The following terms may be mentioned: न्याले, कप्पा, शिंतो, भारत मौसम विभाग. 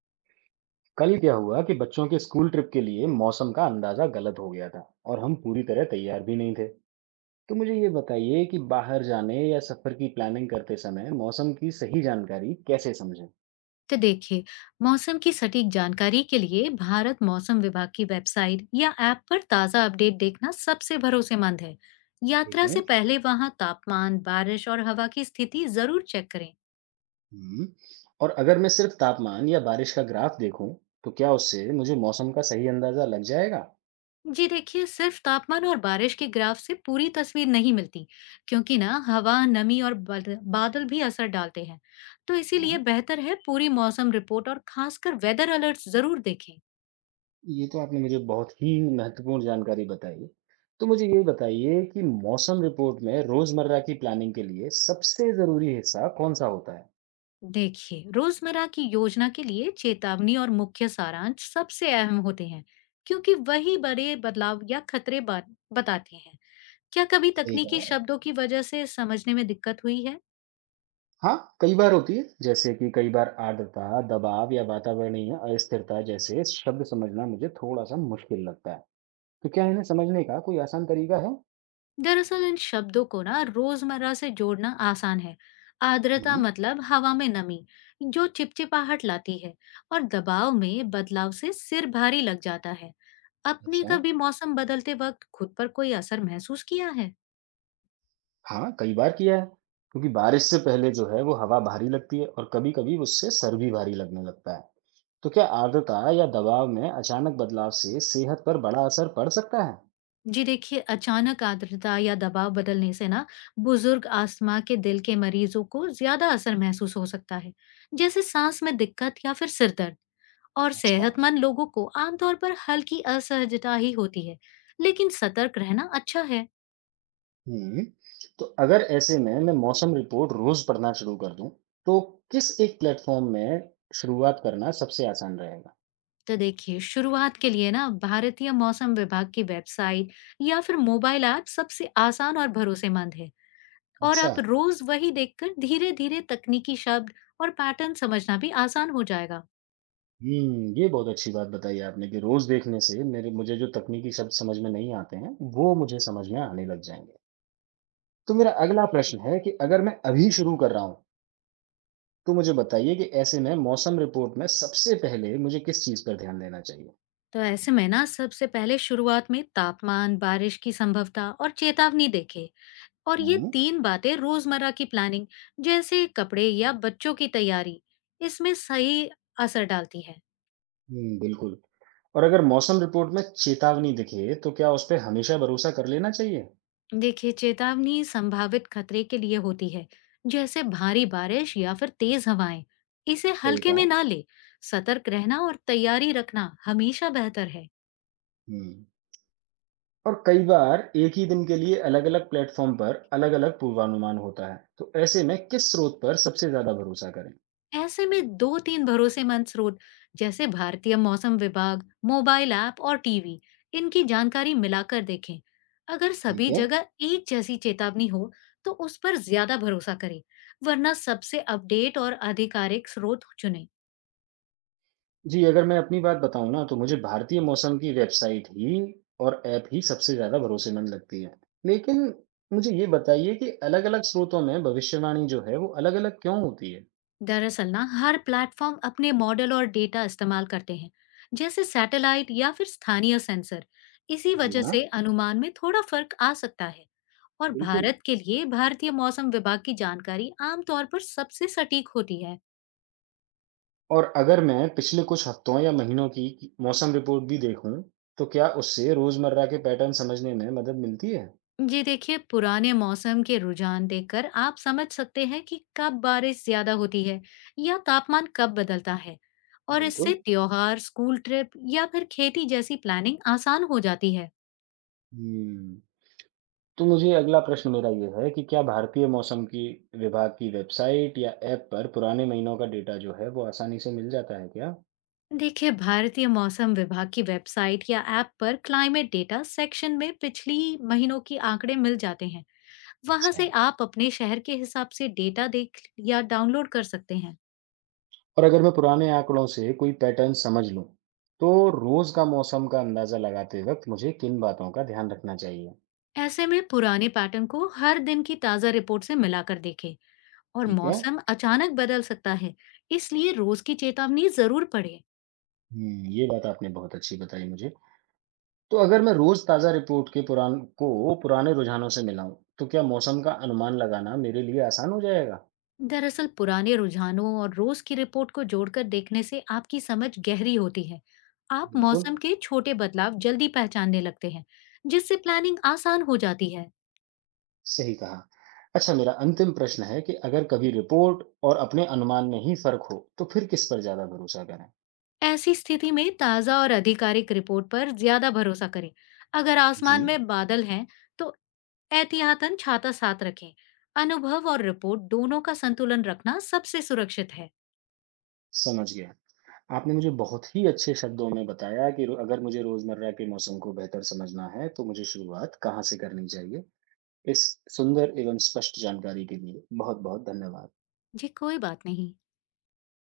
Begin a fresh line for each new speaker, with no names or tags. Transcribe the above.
कल क्या हुआ कि बच्चों के school trip के लिए मौसम का अंदाजा गलत हो गया था और हम पूरी तरह तैयार भी नहीं थे। तो मुझे ये बताइए कि बाहर जाने या सफर की प्लानिंग करते समय मौसम की सही जानकारी कैसे समझें।
तो देखिए। मौसम की सटीक जानकारी के लिए भारत मौसम विभाग की वेबसाइट या ऐप पर ताज़ा अपडेट देखना सबसे भरोसेमंद है।
ठीक
यात्रा
है।
से पहले वहाँ तापमान, बारिश और हवा की स्थिति जरूर चेक करें।
हम्म। और अगर मैं सिर्फ तापमान या बारिश का ग्राफ देखूं, तो क्या उससे मुझे मौसम का सही अंदाजा लग जाएगा।
जी देखिए, सिर्फ तापमान और बारिश के ग्राफ से पूरी तस्वीर नहीं मिलती, क्योंकि ना हवा, नमी और बादल भी असर डालते हैं। तो इसीलिए
हाँ,
बेहतर है पूरी मौसम रिपोर्ट और खासकर वेदर अलर्ट्स जरूर देखें।
ये तो आपने मुझे बहुत ही महत्वपूर्ण जानकारी बताई। तो मुझे ये बताइए कि मौसम रिपोर्ट में रोजमर्रा की प्लानिंग के लिए सबसे जरूरी हिस्सा कौन सा होता है।
देखिए, रोजमर्रा की योजना के लिए चेतावनी और मुख्य सारांश सबसे अहम होते हैं, क्योंकि वही बड़े बदलाव या खतरे बताते हैं। क्या कभी
सही
तकनीकी
कहा।
शब्दों की वजह से समझने में दिक्कत हुई है?
हाँ, कई बार होती है, जैसे कि कई बार आर्द्रता, दबाव या वातावरणीय अस्थिरता जैसे शब्द समझना मुझे थोड़ा-सा मुश्किल लगता है। तो क्या इन्हें समझने का कोई आसान तरीका है?
दरअसल इन शब्दों को ना रोजमर्रा से जोड़ना आसान है। आर्द्रता
हुँ।
मतलब हवा में नमी, जो चिपचिपाहट लाती है। और दबाव में बदलाव से सिर भारी लग जाता है। अपने
अच्छा।
कभी मौसम बदलते वक्त खुद पर कोई असर महसूस किया है?
हाँ, कई बार किया है, क्योंकि बारिश से पहले जो है वो हवा भारी लगती है और कभी-कभी उससे सर भी भारी लगने लगता है। तो क्या आर्द्रता या दबाव में अचानक बदलाव से सेहत पर बड़ा असर पड़ सकता है?
जी देखिए, अचानक आर्द्रता या दबाव बदलने से ना बुजुर्ग, अस्थमा के, दिल के मरीजों को ज्यादा असर महसूस हो सकता है, जैसे सांस में दिक्कत या फिर सिर दर्द। और
अच्छा।
सेहतमंद लोगों को आमतौर पर हल्की असहजता ही होती है, लेकिन सतर्क रहना अच्छा है।
हुँ। तो अगर ऐसे में मैं मौसम रिपोर्ट रोज़ पढ़ना शुरू कर दूँ, तो किस एक प्लेटफ़ॉर्म में शुरुआत करना सबसे आसान रहेगा?
तो देखिए, शुरुआत के लिए ना भारतीय मौसम विभाग की वेबसाइट या फिर मोबाइल ऐप सबसे आसान और भरोसेमंद है। और
अच्छा।
आप रोज वही देखकर धीरे-धीरे तकनीकी शब्द और पैटर्न समझना भी आसान हो जाएगा।
हुँ, ये बहुत अच्छी बात बताई आपने कि रोज़ देखने से मेरे मुझे जो तकनीकी शब्द समझ में नहीं आते हैं, वो मुझे समझ में आने लग जाएँगे। तो मेरा अगला प्रश्न है कि अगर मैं अभी शुरू कर रहा हूँ, तो मुझे बताइए कि ऐसे में मौसम रिपोर्ट में सबसे पहले मुझे किस चीज़ पर ध्यान देना चाहिए?
तो ऐसे में ना सबसे पहले शुरुआत में तापमान, बारिश की संभवता और चेतावनी देखें। और ये
हम्म।
तीन बातें रोजमर्रा की प्लानिंग, जैसे कपड़े या बच्चों की तैयारी, इसमें सही असर डालती है।
हुँ, बिल्कुल। और अगर मौसम रिपोर्ट में चेतावनी दिखे, तो क्या उस पे हमेशा भरोसा कर लेना चाहिए।
देखिए, चेतावनी संभावित खतरे के लिए होती है, जैसे भारी बारिश या फिर तेज हवाएं। इसे
ठीक
हल्के में
है।
ना ले। सतर्क रहना और तैयारी रखना हमेशा बेहतर है।
हम्म। और कई बार एक ही दिन के लिए अलग अलग प्लेटफॉर्म पर अलग अलग पूर्वानुमान होता है, तो ऐसे में किस स्रोत पर सबसे ज्यादा भरोसा करें।
ऐसे में 2-3 भरोसेमंद स्रोत, जैसे भारतीय मौसम विभाग, मोबाइल ऐप और टीवी, इनकी जानकारी मिलाकर देखें। अगर
ठीक
सभी
है।
जगह एक जैसी चेतावनी हो, तो उस पर ज्यादा भरोसा करें, वरना सबसे अपडेट और आधिकारिक स्रोत चुनें।
जी, अगर मैं अपनी बात बताऊं ना, तो मुझे भारतीय मौसम की वेबसाइट ही और ऐप ही सबसे ज्यादा भरोसेमंद लगती है। लेकिन मुझे ये बताइए कि अलग अलग स्रोतों में भविष्यवाणी जो है वो अलग अलग क्यों होती है।
दरअसल ना हर प्लेटफॉर्म अपने मॉडल और डेटा इस्तेमाल करते हैं, जैसे सैटेलाइट या फिर स्थानीय सेंसर। इसी
जी
वजह
हाँ।
से अनुमान में थोड़ा फर्क आ सकता है। और
बिल्कुल।
भारत के लिए भारतीय मौसम विभाग की जानकारी आमतौर पर सबसे सटीक होती है।
और अगर मैं पिछले कुछ हफ्तों या महीनों की मौसम रिपोर्ट भी देखूं, तो क्या उससे रोजमर्रा के पैटर्न समझने में मदद मिलती है?
जी देखिए, पुराने मौसम के रुझान देखकर आप समझ सकते हैं कि कब बारिश ज्यादा होती है या तापमान कब बदलता है। और
बिल्कुल।
इससे त्योहार, स्कूल ट्रिप या फिर खेती जैसी प्लानिंग आसान हो जाती है।
हम्म। तो मुझे अगला प्रश्न मेरा ये है कि क्या भारतीय मौसम की विभाग की वेबसाइट या ऐप पर पुराने महीनों का डेटा जो है वो आसानी से मिल जाता है क्या?
देखिए, भारतीय मौसम विभाग की वेबसाइट या ऐप पर क्लाइमेट डेटा सेक्शन में पिछली महीनों की आंकड़े मिल जाते हैं। वहाँ से
अच्छा।
आप अपने शहर के हिसाब से डेटा देख या डाउनलोड कर सकते हैं।
और अगर मैं पुराने आंकड़ों से कोई पैटर्न समझ लूं, तो रोज का मौसम का अंदाजा लगाते वक्त मुझे किन बातों का ध्यान रखना चाहिए?
ऐसे में पुराने पैटर्न को हर दिन की ताज़ा रिपोर्ट से मिलाकर देखें। और
ठीक है।
मौसम अचानक बदल सकता है, इसलिए रोज की चेतावनी जरूर पढ़े।
हम्म, ये बात आपने बहुत अच्छी बताई मुझे। तो अगर मैं रोज ताजा रिपोर्ट के पुराने रुझानों से मिलाऊं, तो क्या मौसम का अनुमान लगाना मेरे लिए आसान हो जाएगा?
दरअसल पुराने रुझानों और रोज की रिपोर्ट को जोड़कर देखने से आपकी समझ गहरी होती है। आप
बिल्कुल।
मौसम के छोटे बदलाव जल्दी पहचानने लगते हैं, जिससे प्लानिंग आसान हो जाती है।
सही कहा। अच्छा, मेरा अंतिम प्रश्न है कि अगर कभी रिपोर्ट और अपने अनुमान में ही फर्क हो, तो फिर किस पर ज्यादा भरोसा करें?
ऐसी स्थिति में ताज़ा और आधिकारिक रिपोर्ट पर ज्यादा भरोसा करें। अगर
जी,
आसमान में बादल हैं, तो एहतियातन छाता साथ रखें। अनुभव और रिपोर्ट दोनों का संतुलन रखना सबसे सुरक्षित है।
समझ गया। आपने मुझे बहुत ही अच्छे शब्दों में बताया कि अगर मुझे रोजमर्रा के मौसम को बेहतर समझना है, तो मुझे शुरुआत कहाँ से करनी चाहिए? इस सुंदर एवं स्पष्ट जानकारी के लिए बहुत-बहुत धन्यवाद।
जी कोई बात नहीं।